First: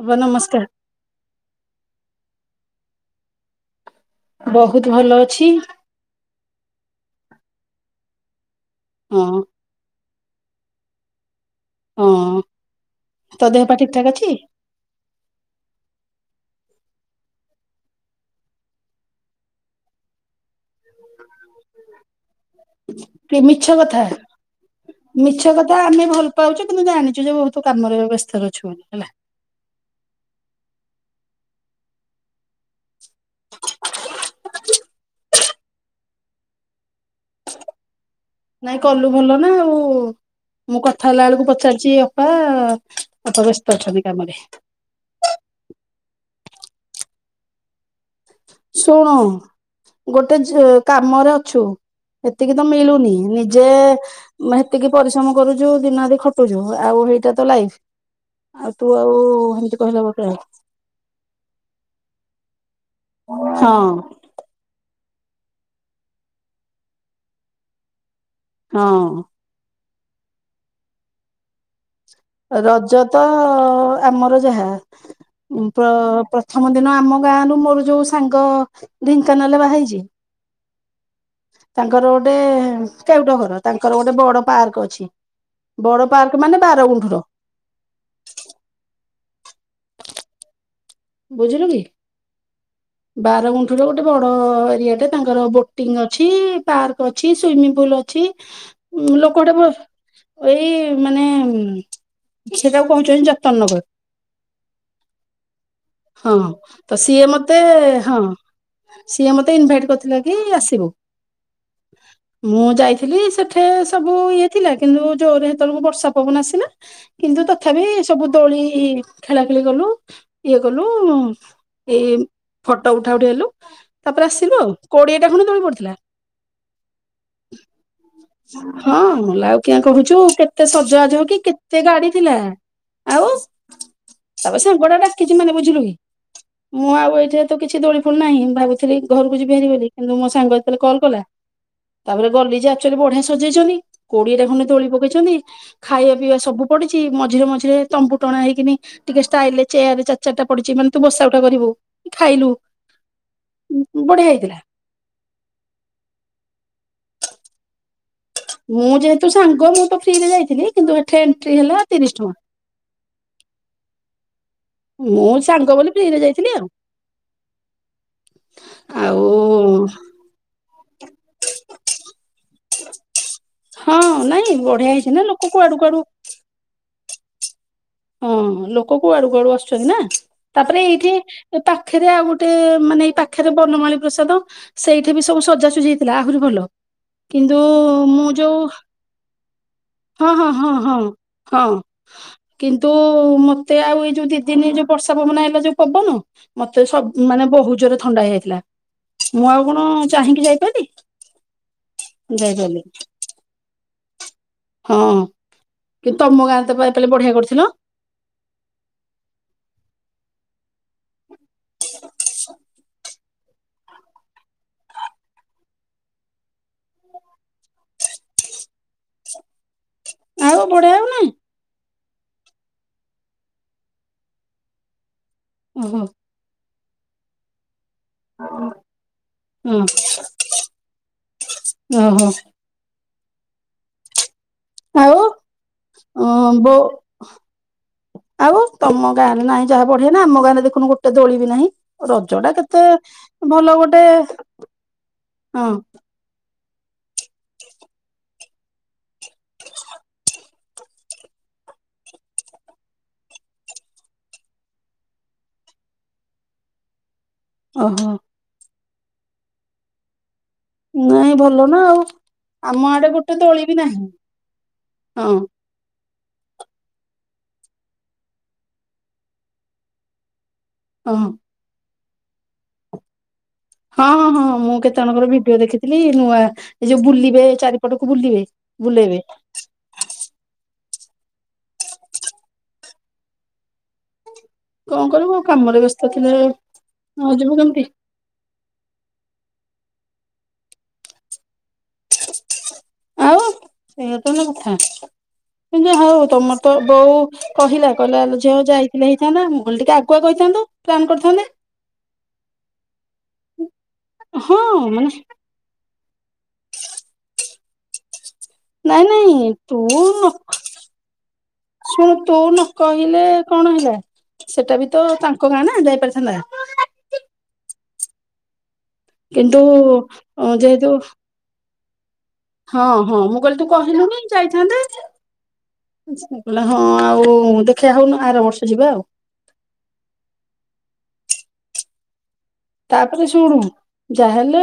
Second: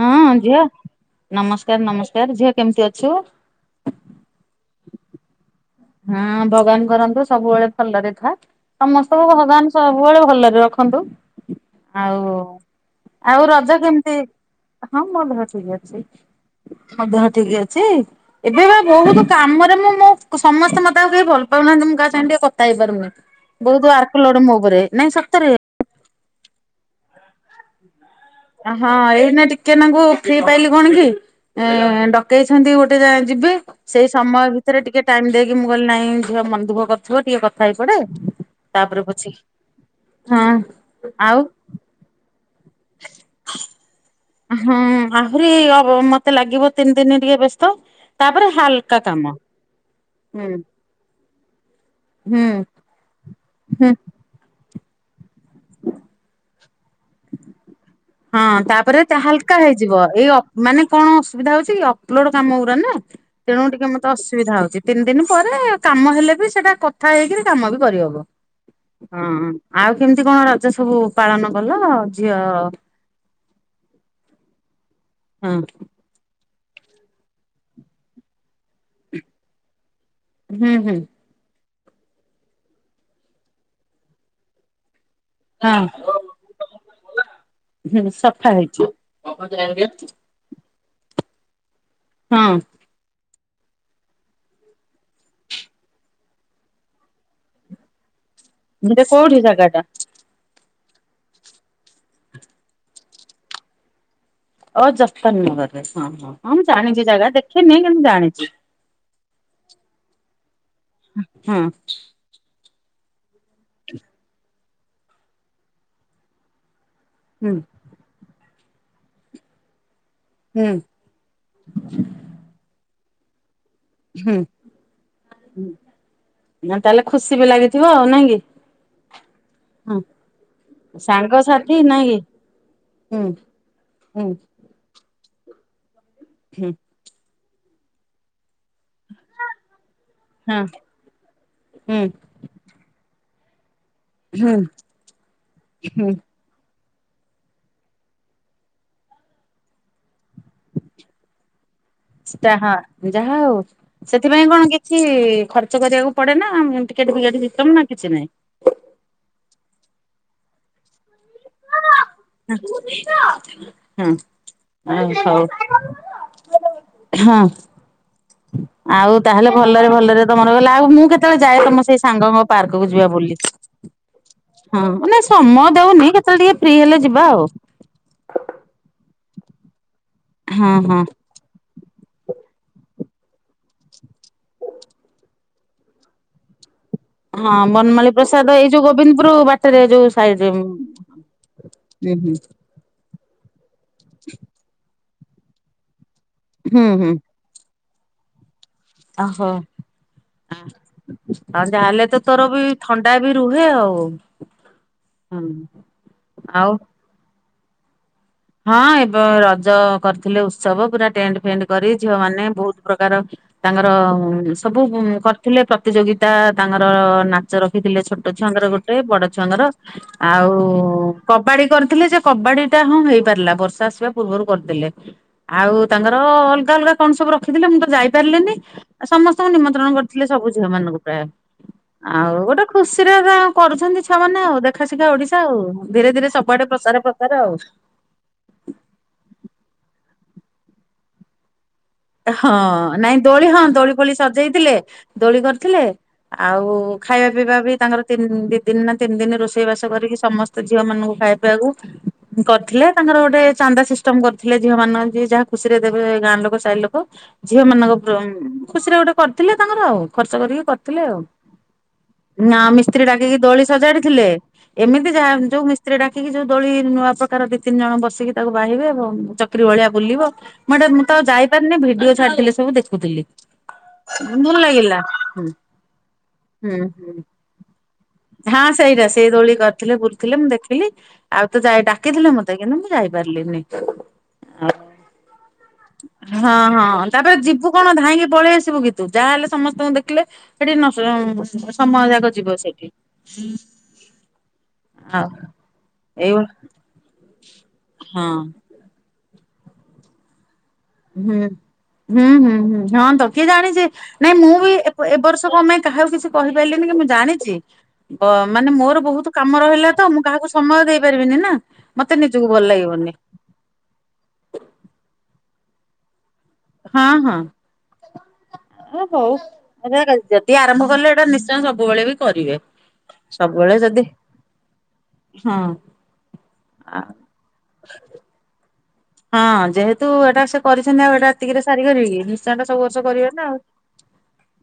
ଅପା ହଁ ଝିଅ ନମସ୍କାର ନମସ୍କାର ନମସ୍କାର। ଝିଅ କେମିତି ଅଛୁ? ବହୁତ ଭଲ ଅଛି। ହଁ ଭଗବାନ କରନ୍ତୁ ସବୁବେଳେ ଭଲରେ ଥାଆ। ହଁ ସମସ୍ତଙ୍କୁ ଭଗବାନ ସବୁବେଳେ ଭଲରେ ରଖନ୍ତୁ। ଆଉ ହଁ ତୋ ଆଉ ଦେହ ପା ରଜ ଠିକ ଠାକ କେମିତି ଅଛି? ହଁ ମୋ ଦେହ ଠିକ୍ ଅଛି। ତମ ଦେହ ଠିକ ଅଛି? ଏବେ ବା ବହୁତୁ କାମରେ ମୁଁ ମୋ କୁସ୍ ସମସ୍ତେ ମତେ ଆଉ କେହି ଭଲ ପାଉନାହାନ୍ତି ମୁଁ କାହା ସାଙ୍ଗେ ଟିକେ କଥ ଥା ହେଇପାରୁନି କି ମିଛ ବହୁତୁ ୱାର୍କ ଲୋଡ଼ ମୋ ଉପରେ ନାଇଁ ସତରେ। ତ ଆମେ ଭଲ ପାଉଚୁ କିନ୍ତୁ ଜାଣିଚୁ ଯେ ବହୁତୁ କାମରେ ବ୍ୟସ୍ତ ରହୁ ଅ ହଁ ଏଇନେ ଟିକେ ନାଙ୍ଗୁ ଫ୍ରି ପାଇଲିି କଣ କି? ଏଁ ଏଁ ଏଁ ଡ଼କେଇଛନ୍ତି ଗୋଟେ ଜାଗା ଯିବି। ସେଇ ସମୟ ଭିତେରେ ଟିକେ ଟାଇମ୍ ଦେଇକି ମୁଁ କହିଲିି ନାଇଁ ଝିଅ ମନ ଦୁଃଖ କରୁଥୁବ ଟିକେ କଥା ହେଇ ପଡେ ନାଇଁ ତାପରେ କଲୁ ପଛେ ଭଲ ନା ଆଉ ହଁ ମୁଁ କଥା ହେଲା ଆଉ ବେଳକୁ ପଚାରିଚି ଅପା ଆ ଆ ଆ ଅପା ବ୍ୟସ୍ତ ଅଛନ୍ତି କାମରେ। ହଁ ଆହୁରି ଅବ ମତେ ଲାଗିବ ତିନି ଦିନି ଟିକେ ବ୍ୟସ୍ତ। ହଲକା ଶୁଣୁ କାମ ଗୋଟେ ହୁଁ ଯ କାମରେ ଅଛୁ ହୁଁ ଏତିକି ତ ମିଳୁନି ନିଜେ ଏ ହୁଁ ଏ ମେ ହେତିକି ପରିଶ୍ରମ କରୁଚୁ ଦିନ ରାତି ଖଟୁଚୁ ଆଉ ହେଇଟା ତ ଲାଇଫ୍। ହଁ ତାପରେ ତ ହାଲକା ହେଇଯିବ ଗୋଟେ ଏଇ ଅପ ମାନେ କଣ ଅସୁବିଧା ହଉଚି କି ଅପଲୋଡ଼ କାମ ଗୁୁରା ନା ତେଣୁ ହଁ ଟିକେ ମତେ ଅସ୍ ସୁବିଧା ହଉଚି ତିନି ଦିନି ପରେ କାମ ହେଲେ ବି ସେଟା କଥା ହେଇକିରି କାମ ବି କରିହବ। ହଁ ଆଉ କେମତି କଣ ରଜ ସବୁ ପାଳନ କଲ? ଝିଅ ରଜ ତ ଅ ଅ ଆମର ଯାହା ହଁ। ଉଁ ପ୍ର ପ୍ର ଥମ ଦିନ ଆମ ଗାଁରୁ ମୋର ଯୋଉ ସାଙ୍ଗ ଢ଼େଙ୍କାନାଲରେ ବାହା ହେଇଚି ହୁଁ ହୁଁ। ତାଙ୍କର ଗୋଟେ କେଉଟ ଘର ତାଙ୍କର ଗୋଟେ ବଡ ପାର୍କ ଅଛି। ହଁ ବଡ ପାର୍କ ମାନେ ବାରଗୁଣ୍ଠୁର। ହୁଁ ସଫା ହେଇଚି। ବୁଝିଲୁ କି? ହଁ। ବାରଗୁଣ୍ଠୁ ର ଗୋଟେ ବଡ଼ ଏରିଆ ଟେ ତାଙ୍କର ବୋଟିଙ୍ଗ ଅଛି ପାର୍କ ଅଛି ସୁଇମିଙ୍ଗ ପୁଲ ଅ ଅଛି ଯେ କୋଉଠି ଲୋକ ହେଠେ ଜାଗା ଟା? ଭ ଏଇ ମାନେ ଉଁ ସେଟାକୁ କହୁଚନ୍ତି ଜତନ ନଗର। ଅ ଜତନ୍ ନଗର ରେ ହଁ ହଁ ହଁ ମୁଁ ତ ଜାଣିଚି ସିଏ ଜାଗା ଦେଖ ମତେ ଏ ଏ ହଁ ସିଏ ମତେ ଇନଭାଇଟ କରିଥିଲା କି ଆସିବୁ। ହଁ ମୁଁ ଯାଇଥିଲି ସେଠେ ସବୁ ଇଏ ଥିଲା କିନ୍ତୁ ଜୋରରେ ହେତବେଳକୁ ବର୍ଷା ପବନ ଆସିଲା। କିନ୍ତୁ ହୁଁ ତଥାବି ସବୁ ଦୋଳି ଖେଳା ଖେଳି କଲୁ ଇଏ ହୁଁ କଲୁ ଏଇ ଫଟୋ ଉଠା ଉଠି ହେଲୁ ତାପରେ ହୁଁ ଆସିଲୁ ଆଉ କୋଡ଼ିଏଟା ଖଣ୍ଡେ ଦୋଳି ପଡିଥିଲା। ନା ତାହାଲେ ଖୁସି ବି ଲାଗି ଥିବ ଆଉ ନାଇଁ କି? ହଁ ମଲା ଆଉ କିଆଁ ହଁ କହୁଚୁ କେତେ ସଜାବାଜ ହଉ କି ସାଙ୍ଗସାଥି କେତେ ନାଇଁ ଗାଡ଼ି କି? ଥିଲା। ଆଉ ହୁଁ। ହୁଁ ତାପରେ ସାଙ୍ଗ ଟା ଡାକିଚି ମାନେ ବୁଝିଲୁ କି? ହୁଁ। ମୁଁ ଆଉ ଏଇଠେ ତ କିଛି ଦୋଳି ଫୋଳି ନାଇଁ ମୁଁ ଭାବୁ ଥିଲି ଘରକୁ ଯିବି ଭାରି ବୋଲି କିନ୍ତୁ ମୋ ସାଙ୍ଗ ହଁ ଯେତବଳେ କଲ କଲା ହୁଁ ତାପରେ ଗଲି ଯେ ଆ ଆକ୍ଚୁଆଲି ବଢ଼ିଆ ସଜେଇଚନ୍ତି କୋଡ଼ିଏଟା ହୁଁ ଖଣ୍ଡେ ଦୋଳି ପକେଇଛନ୍ତି ହୁଁ ଖାଇବା ପିଇବା ସବୁ ପଡିଚି ମଝିରେ ମଝିରେ ତମ୍ବୁ ଟଣା ହେଇକିନି ଟିକେ ଷ୍ଟାଇଲ୍ ରେ ଚେୟାର୍ ଚାରି ଚାରିଟା ପଡିଚି ମାନେ ତୁ ବସା ଉଠା କରିବୁ। ଖାଇଲୁ [unintelligible] ଯାହା ହଉ ବଢିଆ ସେଥିପାଇଁ ହେଇଥିଲା କଣ୍ କି କିଛି ଖର୍ଚ୍ଚ କରିବାକୁ ପଡେ ନା ଟିକେଟ୍ ଫିକେଟ୍ ସିଷ୍ଟମ୍ ନା କିଛି ନାହିଁ? ମୁଁ ଯେହେତୁ ସାଙ୍ଗ ମୁଁ ତ ଫ୍ରି ରେ ଯାଇଥିଲି କିନ୍ତୁ ଏଠେ ଏଣ୍ଟ୍ରି ହେଲା ତିରିଶ୍ ଟଙ୍କା। ହଁ। ମୁଁ ହଉ- ସାଙ୍ଗ ବୋଲି ଫ୍ରିରେ ଯାଇଥିଲି ଆଉ ହଁ। ଆଉ ତାହେଲେ ଭଲରେ ଭଲରେ ତମର ଗଲ ଆଉ ମୁଁ କେତେବେଳେ ଯାଏ ତମ ସେଇ ସାଙ୍ଗଙ୍କ ପାର୍କକୁ ଯିବା ବୁଲି। ହଁ- ନାଇଁ ହଁ ବଢିଆ ହେଇଛି ମାନେ ନା ଲୋକ ସମୟ କୁଆଡୁ କୁଆଡୁ ଦଉନି କେତେବେଳେ ଟିକେ ଫ୍ରି ହେଲେ ଯିବା ଆଉ। ହଁ ଲୋକ କୁଆଡୁ କୁଆଡୁ ଆସୁଚନ୍ତି ନା ହଁ ତାପରେ ହଁ ଏଇଠି ଏ ପାଖରେ ଆଉ ଗୋଟେ ମାନେ ଏଇ ପାଖେରେ ବନମାଳୀ ପ୍ରସାଦ ସେଇଠି ବି ସବୁ ସଜାସଜି ହେଇ ଥିଲା ଆହୁରି ଭଲ। କିନ୍ତୁ ହଁ ବନମାଳୀ ମୁଁ ପ୍ରସାଦ ଯଉ ଏଇ ଯୋଉ ଗୋବିନ୍ଦପୁର ବାଟରେ ଯୋଉ ହଁ- ସାଇଡ ରେ ହଁ- ହୁଁ ହଁ- ହଁ। ହଁ। ହୁଁ କିନ୍ତୁ ମତେ ଆଉ ଏଇ ଯଉ ଦି ଦିନ ଯଉ ବର୍ଷା ପବନ ଆଇଲା ଯଉ ପବନ ମତେ ହୁଁ ହୁଁ ସବ୍- ମାନେ ବହୁତ୍ ଜୋରେ ଥଣ୍ଡା ହେଇଯାଇଥିଲା। ଓହୋ ମୁଁ ଆଉ କଣ ଚାହିଁକି ଯାଇପାରିଲି ଆଉ ଯାହାହେଲେ ତ ତୋର ବି ଯାଇପାରିଲି ଥଣ୍ଡା ବି ରୁହେ ଆଉ। ହଁ ହୁଁ କିନ୍ତୁ ତମ ଆଉ ଗାଁରେ ତ [unintelligible] ବଢିଆ କରୁଥିଲ। ହଁ ଏବେ ରଜ କରିଥିଲେ ଉତ୍ସବ ପୁରା ଟେଣ୍ଡ୍ ଫେଣ୍ଡ୍ କରି ଝିଅ ମାନେ ବହୁତ୍ ପ୍ରକାର ତାଙ୍କର ସବୁ କରିଥିଲେ ପ୍ରତିଯୋଗିତା ତାଙ୍କର ନାଚ ରଖିଥିଲେ ଛୋଟ ଛୁଆଙ୍କର ଗୋଟ୍ ଏ ବଡ ଛୁଆଙ୍କର ଆଉ ବଢିଆ ଆଉ ନାଇଁ କବାଡି କରିଥିଲେ ଯେ କବାଡି ଟା ହଁ ହେଇ ପାରିଲା ବର୍ଷା ଆସିବା ପୂର୍ବରୁ କରିଦେଲେ ଆଉ ଓହୋ ତାଙ୍କର ଅଲଗା ଅଲଗା କଣ ସବୁ ରଖିଥିଲେ ମୁଁ ତ ଯାଇ ପାରିଲିନି ଆ ସମସ୍ତଙ୍କୁ ହଁ ନିମନ୍ତ୍ରଣ କରିଥିଲେ ସବୁ ଝିଅ ମାନଙ୍କୁ ପ୍ରାୟ ଓହୋ ଆଉ ଗୋଟେ ଖୁସିରେ କରୁଚନ୍ତି ଛୁଆମାନେ ଆଉ ଦେଖ୍ ଦେଖା ଶିଖା ଓଡିଶା ଆଉ ଧୀରେ ଅ ଧୀରେ ସବୁଆଡେ ବୋ ପ୍ରସାର ପ୍ରଚାର ଆଉ। ଆଉ ତମ ଗାଁରେ ନାହିଁ ଯାହା ବଢିଆ ନା ଆମ ଗାଁରେ ଦେଖୁନୁ ଗୋଟେ ଦୋଳି ବି ନାହିଁ। ରଜ ହଁ ଟା କେତେ ନାଇଁ ଦୋଳି ହଁ ଭଲ ଦୋଳି ଗୋଟେ ଫୋଳି ସଜେଇଥିଲେ ଦୋଳି ହଁ କରିଥିଲେ ଆଉ ଖାଇବା ପିଇବା ବି ତାଙ୍କର ତିନି ଦି ଦିନ୍ ନା ତିନି ଦିନି ରୋଷେଇ ବାସ କରିକି ସମସ୍ତ ଝିଅ ମାନଙ୍କୁ ଖାଇ ପିଇବାକୁ କରିଥିଲେ ତାଙ୍କର ଗୋଟେ ଚାନ୍ଦା ସିଷ୍ଟମ୍ କରିଥିଲେ ଝିଅ ମାନଙ୍କୁ ଯିଏ ଯାହା ଖୁସି ରେ ଦେବେ ଗାଁ ଲୋକ ସାଇ ଲୋକ। ଝିଅ ମାନଙ୍କ ଓହୋ [unintelligible] ଖୁସିରେ ଗୋଟେ କରିଥିଲେ ତାଙ୍କର ଆଉ ଖର୍ଚ୍ଚ କରିକି କରି ଥିଲେ ଆଉ ନାଇଁ ଭଲ ନା ଆଉ ନା ଆମ ମିସ୍ତ୍ରୀ ଆଡେ ଗୋଟେ ଡାକିକି ଦୋଳି ବି ନାହିଁ ସଜାଡିଥିଲେ ଏମିତି ହଁ ଯାହା ଯଉ ମିସ୍ ମିସ୍ତ୍ରୀ ଡାକିକି ଯଉ ଦୋଳି ନୂଆ ପ୍ରକାର ଦି ତିନି ଜଣ ବସିକି ତାକୁ ବାହିବେ ଏବଂ ଚକ୍ରି ଭଳିଆ ବୁଲିବ। [unintelligible] ମୁଁ ତ ହଁ ଆଉ ଯାଇପାରିନି ଭିଡିଓ ଛାଡ଼ିଥିଲେ ସବୁ ଦେଖୁଥିଲି। ହଁ -ହଁ -ହଁ ଭଲ ମୁଁ କେତେ ଲାଗିଲା ଜଣଙ୍କର ହୁଁ ଭିଡିଓ ଦେଖିଥିଲି ନୂଆ ଏ ଯଉ ହୁଁ ବୁଲିବେ ଚାରି ହଁ ସେଇଟା ସେଇ ଦୋଳି କରିଥିଲେ ବୁଲୁଥିଲେ ମୁଁ ଦେଖି ଥିଲି ଆଉ ତ ଯାଇ ଡାକିଥିଲେ ମତେ କିନ୍ତୁ ମୁଁ ଯାଇପାରିଲିିନି। କଣ କରିବୁ କାମରେ ବ୍ୟସ୍ତ ଥିଲେ ହଁ- ହଁ ତାପରେ ନ ଯିବୁ କେମିତି କଣ ଧାଇଁକି ପଳେଇ ଆସିବୁ କି ଯାହାହେଲେ ସମସ୍ତଙ୍କୁ ଦେଖିଲେ ସେଠି [unintelligible] ସମୟ ଯାକ ଯିବ ସେଠି। ହୁଁ ଏଇଆ ତାହାଲେ କଥା। କିନ୍ତୁ ହଉ ଏଇ ତମର ତ ବଉ କହିଲା- କହିଲା ହଁ। ଆଲ ଝିଅ ଯାଇ ଥିଲେ ହେଇଥାନ୍ତା ମୁ କହିଲି ଟିକେ ଆଗୁଆ କହିଥାନ୍ତୁ ହୁଁ ହୁଁ ହୁଁ ହୁଁ ହଁ ତ କିଏ ଜାଣିଛି ନାଇଁ ମୁଁ ହଁ ବି ଏବ ମାନେ ବର୍ଷ ମ ପାଇଁ କାହାକୁ କିଛି କହିପାରିଲିନି କି ମୁଁ ଜାଣିଛି ଅ ମାନେ ମୋର ନାଇଁ ବହୁତ ନାଇଁ କାମ ତୁ ରହିଲା ତ ମୁଁ ନ କାହାକୁ ସମୟ ଦେଇପାରିବିନି ନା ଶୁଣୁ ମତେ ତୁ ନିଜକୁ ନ ଭଲ ଲାଗିବନି କହିଲେ କଣ ହେଲା ସେଟା ବି ତ ତାଙ୍କ ଗାଁ ନା ଯାଇପାରିଥାନ୍ତା ହଁ ହଁ ହଉ କିନ୍ତୁ ଯଦି ଆରମ୍ଭ ଯେହେତୁ କଲେ ଏଟା ନିଶ୍ ତ ସବୁବେଳେ ବି କରିବେ ହଁ ହଁ ମୁଁ କହିଲି ତୁ ସବୁବେଳେ ଯଦି କହିଲୁନି ଯାଇଥାନ୍ତେ ହଁ ସେ କହିଲା ହଁ ଆ ଆଉ ଦେଖିବା ହଉନ ଆର ବର୍ଷ ଯିବା ଆଉ ହଁ ଯେହେତୁ ଏଟା ସେ କରିଛନ୍ତି ଆଉ ଏଟା ଏତିକିରେ ସାରି କରିବି ନିଶ୍ଚୟଟା ସବୁ ବର୍ଷ ତାପରେ କରିବେନା ଶୁଣୁ ଆଉ ଯାହାହେଲେ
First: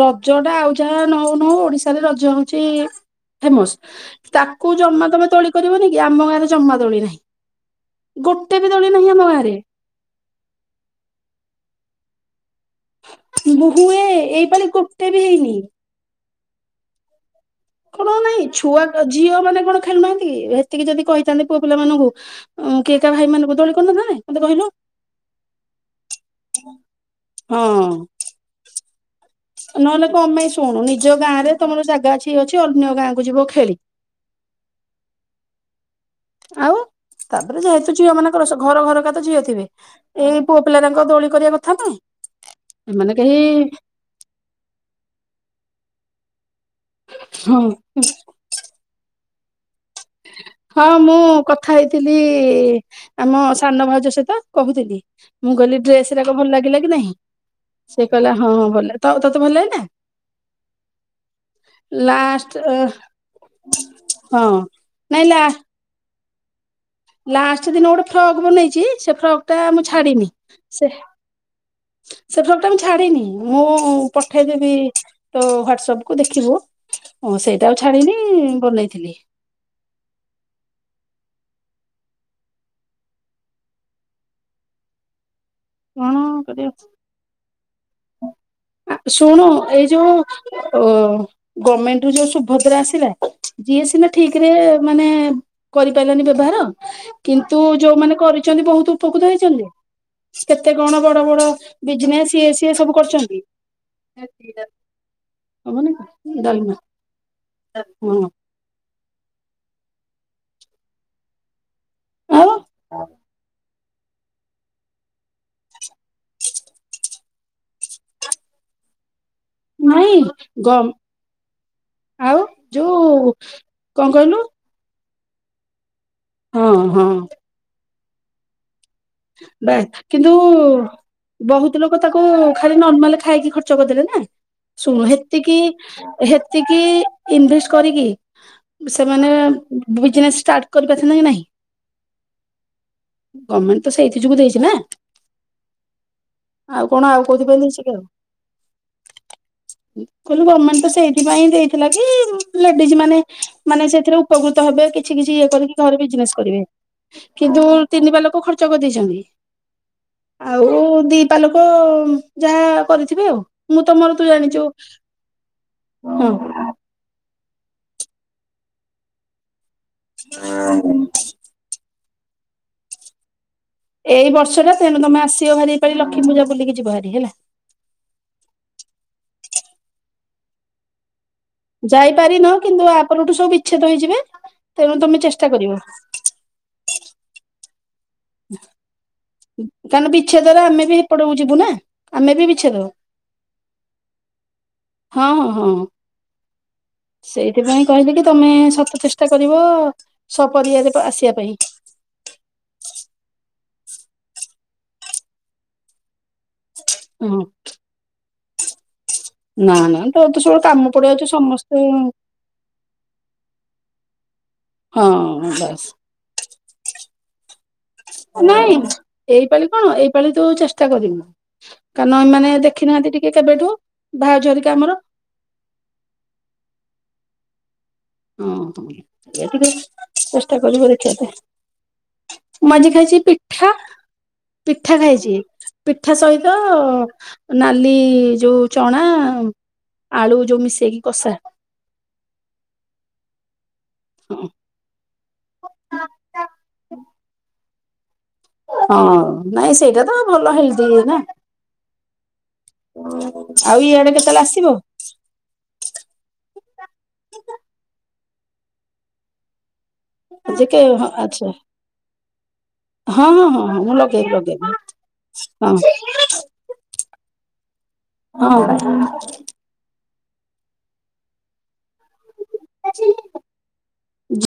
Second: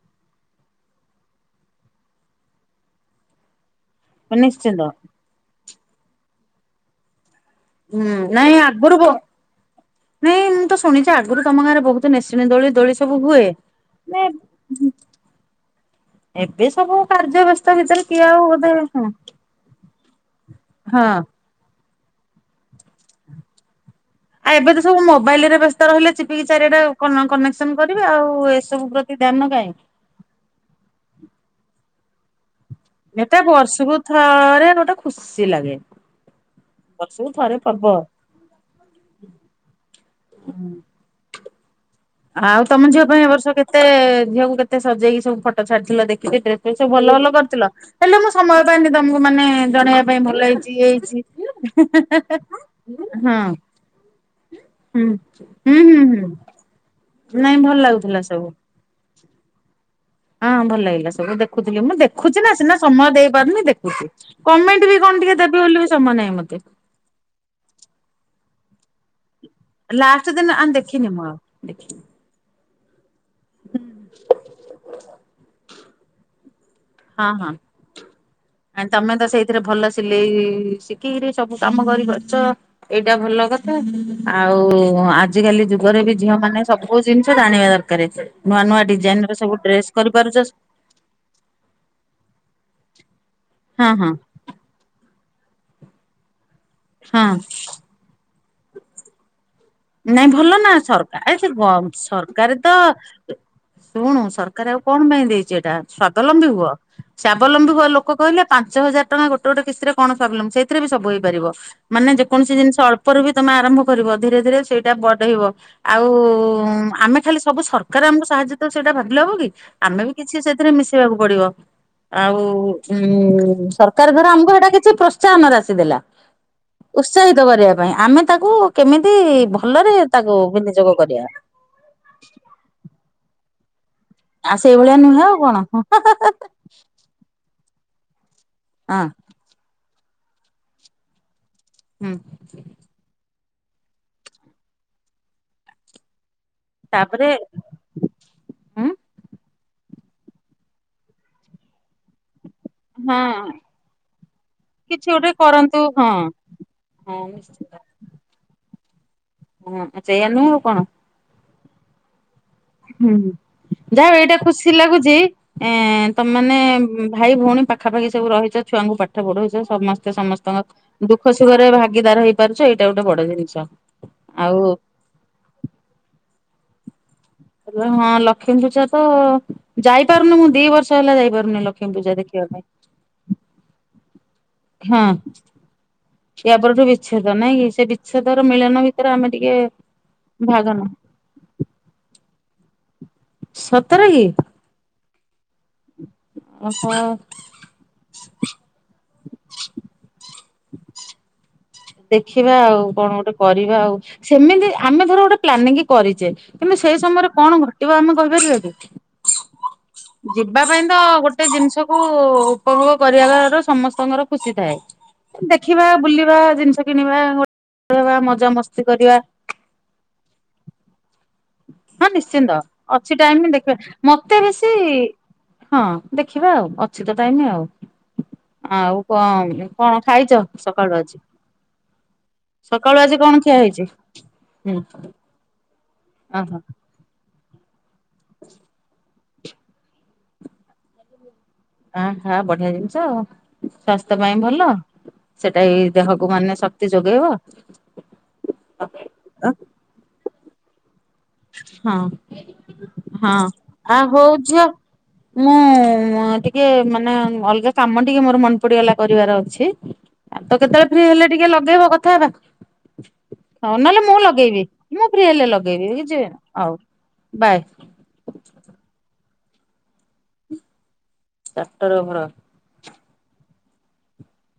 ରଜ ଟା ଆଉ ଯାହା ନଉନଉ ଓଡିଶାରେ ରଜ ହଉଛି ଫେମସ୍ ତାକୁ ନିଶ୍ଚିନ୍ତ ଜମା ତମେ ତୋଳି କରିବନି କି ଆମ ଗାଁରେ ଜମା ତୋଳି ନାହିଁ ହୁଁ ନାଇଁ ଗୋଟେ ବି ଦୋଳି ଆଗରୁ ନାହିଁ ବ ଆମ ଗାଁରେ ନାଇଁ ମୁଁ ତ ଶୁଣିଛି ଆଗରୁ ତମ ଗାଁରେ ବହୁତ ମେସିନ ଦୋଳି ଦୋଳି ସବୁ ହୁଏ। ବୋହୁଏ ନାଇଁ ଏଇପାଳି ଗୋଟେ ବି ହେଇନି ଏବେ ସବୁ କାର୍ଯ୍ୟ ବ୍ୟସ୍ତ ଭିତରେ କଣ କିଏ ଆଉ ନାାଇଁ ବୋଧେ ଛୁଆ ହଁ ଝିଅ ମାନେ କଣ ଖେଳୁନାହାନ୍ତି ଏତିକି ଯଦି ଆଉ କହିଥାନ୍ତି ପୁଅ ପିଲାମାନଙ୍କୁ କେକା ଭାଇ ମାନଙ୍କୁ ଦଳି କରିନେ ନଁ ଥାନ୍ତେ ଆଉ ଏବେ ତ ସବୁ ମୋବାଇଲ ରେ ବ୍ୟସ୍ତ ରହିଲେ ଚିପିକି ଚାରିଆଡ଼େ ହଁ କନେକ୍ସନ କରିବେ ଆଉ ଏସବୁ ଧ୍ୟାନ କାହିଁ ନହେଲେ କଣ ପାଇଁ ଶୁଣୁ ନିଜ ଗାଁରେ ତମର ଜାଗା ଅଛି ଇଏ ଅଛି ଅନ୍ୟ ଗାଁକୁ ଏଟା ଯିବ ଖେଳି ବର୍ଷକୁ ଥରେ ଗୋଟେ ଖୁସି ଲାଗେ ଆଉ ବର୍ଷକୁ ଥରେ ତାପରେ ପର୍ବ। ଯେହେତୁ ଝିଅ ମାନଙ୍କର ର ଘର ଘରକା ତ ଝିଅ ଥିବେ ଏଇ ପୁଅ ପିଲା ଯାଙ୍କ ଦୋଳି କରିବା କଥା ନା ଆଉ ତମ ଝିଅ ପାଇଁ ଏବ ବର୍ଷ କେତେ ଝିଅକୁ କେତେ ଏତେ ସଜେଇକି ସବୁ ଫଟୋ ଛାଡିଥିଲ ଦେଖିକି ଡ୍ରେସ୍ ଫେସ୍ ସବୁ ଭଲ ଭଲ ହଁ କରିଥିଲ ହେଲେ ସମୟ ପାଇନି ତମକୁ ମାନେ ଜଣେଇବା ପାଇଁ ଭଲ ହେଇଛି ହଁ ଇଏ ମୁଁ କଥା ହେଇଥିଲି ହେଇଛି। ଆମ ହଁ ସାନ ଭାଉଜ ସହିତ କହୁଥିଲି ହୁଁ ମୁଁ କହିଲି ହୁଁ ହୁଁ ଡ୍ରେସ୍ ହୁଁ ରାକ ଭଲ ଲାଗିଲା କି ନହିଁ ନାଇଁ ଭଲ ସେ ଲାଗୁଥିଲା କହିଲା ସବୁ। ହଁ ହଁ ଭଲ ତ ତତେ ଭଲ ଲାଗିଲା। ହଁ ଭଲ ଲାଗିଲା ସବୁ ଦେଖୁଥିଲି ମୁଁ ଦେଖୁଛି ନା ଲାଷ୍ଟ ସିନା ସମୟ ଦେଇପାରୁନି ଦେଖୁଛି ହଁ କମେଣ୍ଟ ବି କଣ ନାଇଁ ଟିକେ ଲା ଦେବି ବୋଲି ବି ସମୟ ନାହିଁ ମତେ। ଲାଷ୍ଟ ଦିନ ଗୋଟେ ଫ୍ରକ୍ ବନେଇଛି ସେ ଫ୍ରକ୍ ଟା ମୁଁ ଛାଡିନି ଲାଷ୍ଟ ଦିନ ଆଉ ସେ ଦେଖିନି ମୁଁ ଆଉ ଦେଖିନି। ସେ ଫ୍ରକ ଟା ମୁ ଛାଡିିନି ମୁଁ ପଠେଇଦେବି ତ ହ୍ଵାଟସପ୍ କୁ ଦେଖିବୁ? ଓ ସେଇଟା ଆଉ ଛାଡିନି। ଆ ବନେଇଥିଲି ତମେ ତ ସେଇଥିରେ ଭଲ ସିଲେଇ ଶିଖିକିରି ସବୁ କାମ କରି ପାରୁଛ। ଏଇଟା ଭଲ କଥା ଆଉ ଆଜିକାଲି ଯୁ ଗରେ ବି କଣ ଝିଅ ମାନେ କରିବା ସବୁ ଜିନିଷ ଜାଣିବା ଦରକାର ନୂଆ ନୂଆ ଡିଜାଇନ ର ସବୁ ଡ୍ରେସ କରିପାରୁଛ ଓ ଗମେଣ୍ଟ ରୁ ଯୋଉ ସୁଭଦ୍ରା ଆସିଲା ଯିଏ ହଁ ସିନା ହଁ ଠିକ ରେ ମାନେ କରିପାରିଲାନି ବ୍ୟବହାର ହଁ। କିନ୍ତୁ ଯୋଉମାନେ କରିଛନ୍ତି ବହୁତ ଉପକୃତ ହେଇଛନ୍ତି। ନାଇଁ ଭଲ ନା କେତେ କଣ ବଡ ସରକାର ବଡ ଏ ଗ ବିଜନେସ ଇଏ ସରକାର ତ ସିଏ ସବୁ କରିଛନ୍ତି ଶୁଣୁ ସରକାର ଆଉ କଣ ପାଇଁ ଦେଇଛି ଏଇଟା ହବନି ସ୍ଵାବଲମ୍ବୀ ହୁଅ। ଡାଲମା ସ୍ୱାବଲମ୍ବୀ ଲୋକ ହଁ କହିଲେ ପାଞ୍ଚ ହଜାର ଟଙ୍କା ଗୋଟେ ଗୋଟେ କିସ୍ତିରେ କଣ ସ୍ୱାବଲମ୍ବୀ ସେଇଥିରେ ବି ସବୁ ହେଇପାରିବ। ମାନେ ଯେକୌଣସି ଆଉ ଜିନିଷ ଅଳ୍ପରୁ ବି ତମେ ଆରମ୍ଭ କରିବ ଧୀରେ ଧୀରେ ସେଇଟା ବଢ଼େଇବ ଆଉ ଆମେ ଖାଲି ସବୁ ସରକାର ଆମକୁ ସାହାଯ୍ୟ ତ ସେଇଟା ଭାବିଲେ ହବକି? ଆମେ ବି ନାଇଁ କିଛି ସେଥିରେ ଗମ ମିଶିବାକୁ ପଡିବ। ଆଉ ଉଁ କଣ ସରକାର ଧର କହିଲୁ ଆମକୁ ଏଇଟା କିଛି ପ୍ରୋସ ଉତ୍ସାହନ ଆମର ଆସିଥିଲା ହଁ ହଁ ଉତ୍ସାହିତ କରିବା ପାଇଁ ଆମେ ତାକୁ କେମିତି ବା ଭଲରେ କିନ୍ତୁ ତାକୁ ବିନିଯୋଗ କରିବା। ବହୁତ ଲୋକ ତାକୁ ଖାଲି ନର୍ମାଲ ଖାଇକି ଖର୍ଚ୍ଚ କରିଦେଲେ ନା। ଆ ସେଇଭଳିଆ ଶୁଣୁ ନୁହେଁ ଆଉ ହେତିକି କଣ ହଁ ହେ ତିକି ଇନଭେଷ୍ଟ କରିକି ସେମାନେ ବିଜନେସ୍ ଷ୍ଟାର୍ଟ କରିପାରିଥାନ୍ତେ କି ନାହିଁ? ହୁଁ। ଗମେଣ୍ଟ ତ ସେଇଥି ଯୋଗୁ ଦେଇଛି ନା? ଆଉ କଣ ଆଉ ତାପରେ କୋଉଥି ପାଇଁ ଦେଇଚିକି ଆଉ। ହୁଁ କହିଲି ଗମେଣ୍ଟ ତ ସେଇଥିପାଇଁ ଦେଇଥିଲା କି ଲେଡିଜ ମାନେ ହଁ ମାନେ ସେଥିରେ ଉପକୃତ ହେବେ କିଛି ଗୋଟେ କିଛି ଇଏ କରନ୍ତୁ କରିକି ଘରେ ହଁ ବିଜନେସ କରିବେ। ହଁ କିନ୍ତୁ ନିଶ୍ଚନ୍ତ। ତିନି ପାଲୋକ ଖର୍ଚ୍ଚ କରିଦେଇଛନ୍ତି ସେଇଆ ନୁହେଁ କଣ ଆଉ ଦି ପାଲୋକ ହୁଁ ହୁଁ ଯାହା ହ ଏଇଟା ଜାଣିଛୁ ଖୁସି ଲାଗୁଛି ଏଁ ହଁ ତମମାନେ ଭାଇ ଭଉଣୀ ପାଖାପାଖି ସବୁ ରହିଛ ଛୁଆଙ୍କୁ ପାଠ ପଢଉଛ ସମସ୍ତେ ସମସ୍ତଙ୍କ ଦୁଖ ଭାଗିଦାର ହେଇ ପାରୁଛ ଏଇଟା ଗୋଟେ ବଡ ଜିନିଷ। ଏଇ ଆଉ ବର୍ଷଟା ତେଣୁ ତମେ ଆସିବ ଭାରି ଏପାଳି ଲକ୍ଷ୍ମୀ ପୂଜା ବୁଲିକି ଯିବ ହାରି ହେଲା। ହଁ ଲକ୍ଷ୍ମୀ ପୂଜା ତ ଯାଇପାରୁନି ମୁଁ ଦି ବର୍ଷ ହେଲା ଯାଇପାରୁନି ଲକ୍ଷ୍ମୀ ପୂଜା ଦେଖିବା ଯାଇପାରିନ ପାଇଁ। କିନ୍ତୁ ଆପରଠୁ ସବୁ ବିଚ୍ଛେଦ ହେଇଯିବେ ତେଣୁ ତମେ ଚେଷ୍ଟା କରିବ। ଇଆ ପରଠୁ ବିଚ୍ଛେଦ ନାଇଁ କି ସେ ବିଚ୍ଛେଦର ମିଳନ ଭିତରେ ଆମେ ଟିକେ କାରଣ ଭାଗ ବିଚ୍ଛେଦରେ ନଉ ଆମେ ବି ହେପଟକୁ ଯିବୁ ନା ଆମେ ବି ବିଚ୍ଛେଦ। ସତରେ କି? ହଁ ହଁ ହଁ। ଓ ହ ସେଥିପାଇଁ କହିଲି କି ତମେ ସତ ଚେଷ୍ଟା କରିବ ସପରିବାରେ ଆସିବା ପାଇଁ। ଦେଖିବା ଆଉ, କଣ ଗୋଟେ କରିବା ଆଉ? ସେମିତି ଆମେ ଧର ଗୋଟେ ପ୍ଲାନିଂ କରିଛେ କିନ୍ତୁ ସେଇ ସମୟରେ ହଁ କଣ ଘଟିବ ଆମେ କହିପାରିବା କି? ନା ନା ତୋର ତ ସବୁ ଯିବା ପାଇଁ କାମ ତ ପଡିଯାଉଛି ଗୋଟେ ସମସ୍ତେ ଜିନିଷ କୁ ଉପଭୋଗ କରି ଆର ସମସ୍ତଙ୍କର ଖୁସି ଥାଏ ହଁ ବାସ୍ ଦେଖିବା ବୁଲିବା ଜିନିଷ କିଣିବା ଗୋଟେ ନାଇଁ ଏଇପାଳି କଣ ଏଇପାଳି ତୁ ଚେଷ୍ଟା କରିବୁ। ହଁ କାରଣ ନିଶ୍ଚିନ୍ତ ଏମାନେ ଦେଖି ଅଛି ନାହାନ୍ତି ଟିକେ ଟାଇମ କେବେଠୁ ଦେଖିବା ମତେ ଭାଉଜ ବେଶୀ ହରିକା ଆମର। ହଁ ଦେଖିବା ଆଉ ଅଛି ତ ଟାଇମ୍ ଆଉ। ହଁ ହଁ ଆଉ କଣ ଟିକେ କଣ ଖାଇଛ ଚେଷ୍ଟା କରିବ ସକାଳୁ ଆଜି? ଦେଖିବାପାଇଁ। ମୁଁ ଅଜି ସକାଳୁ ଆଜି ଖାଇଛି କଣ ଖିଆ ପିଠା, ହେଇଛି? ହୁଁ ପିଠା ଖାଇଛି। ପିଠା ସହିତ ଓହୋ ନାଲି ଯୋଉ ଚଣା, ଆଳୁ ଯୋଉ ମିଶେଇକି କଷା। ଆ ହା ବଢିଆ ଜିନିଷ ଆଉ, ସ୍ୱାସ୍ଥ୍ୟ ପାଇଁ ଭଲ। ସେଟା ବି ଦେହକୁ ମାନେ ଶକ୍ତି ଯୋଗେଇବ। ହଁ, ନାଇଁ ସେଇଟା ତ ଭଲ ହେଲଦି ନା। ହଁ, ହଁ, ଆଉ ଆ ଇଆଡେ ହଉ କେତେବେଳେ ଝିଅ ଆସିବ ମୁଁ ହଁ ଟିକେ ମାନେ ଅଲଗା କାମ ଟିକେ ମୋର ମନେ ପଡିଗଲା କରିବାର ଅଛି। ତ ଯେ କେ କେତେବେଳେ ଫ୍ରି ହେଲେ ଟିକେ ଆଚ୍ଛା ଲଗେଇବ କଥା ହେବା। ହଁ ହଁ ହଁ ହଉ ହଁ ନହେଲେ ମୁଁ ଲଗେଇବି। ମୁଁ ଫ୍ରି ହେଲେ ହଁ ଲଗେଇବି ନିଜେ। ହଉ ବାଏ। ହଁଅ ଚାଟର ଘର। [unintelligible]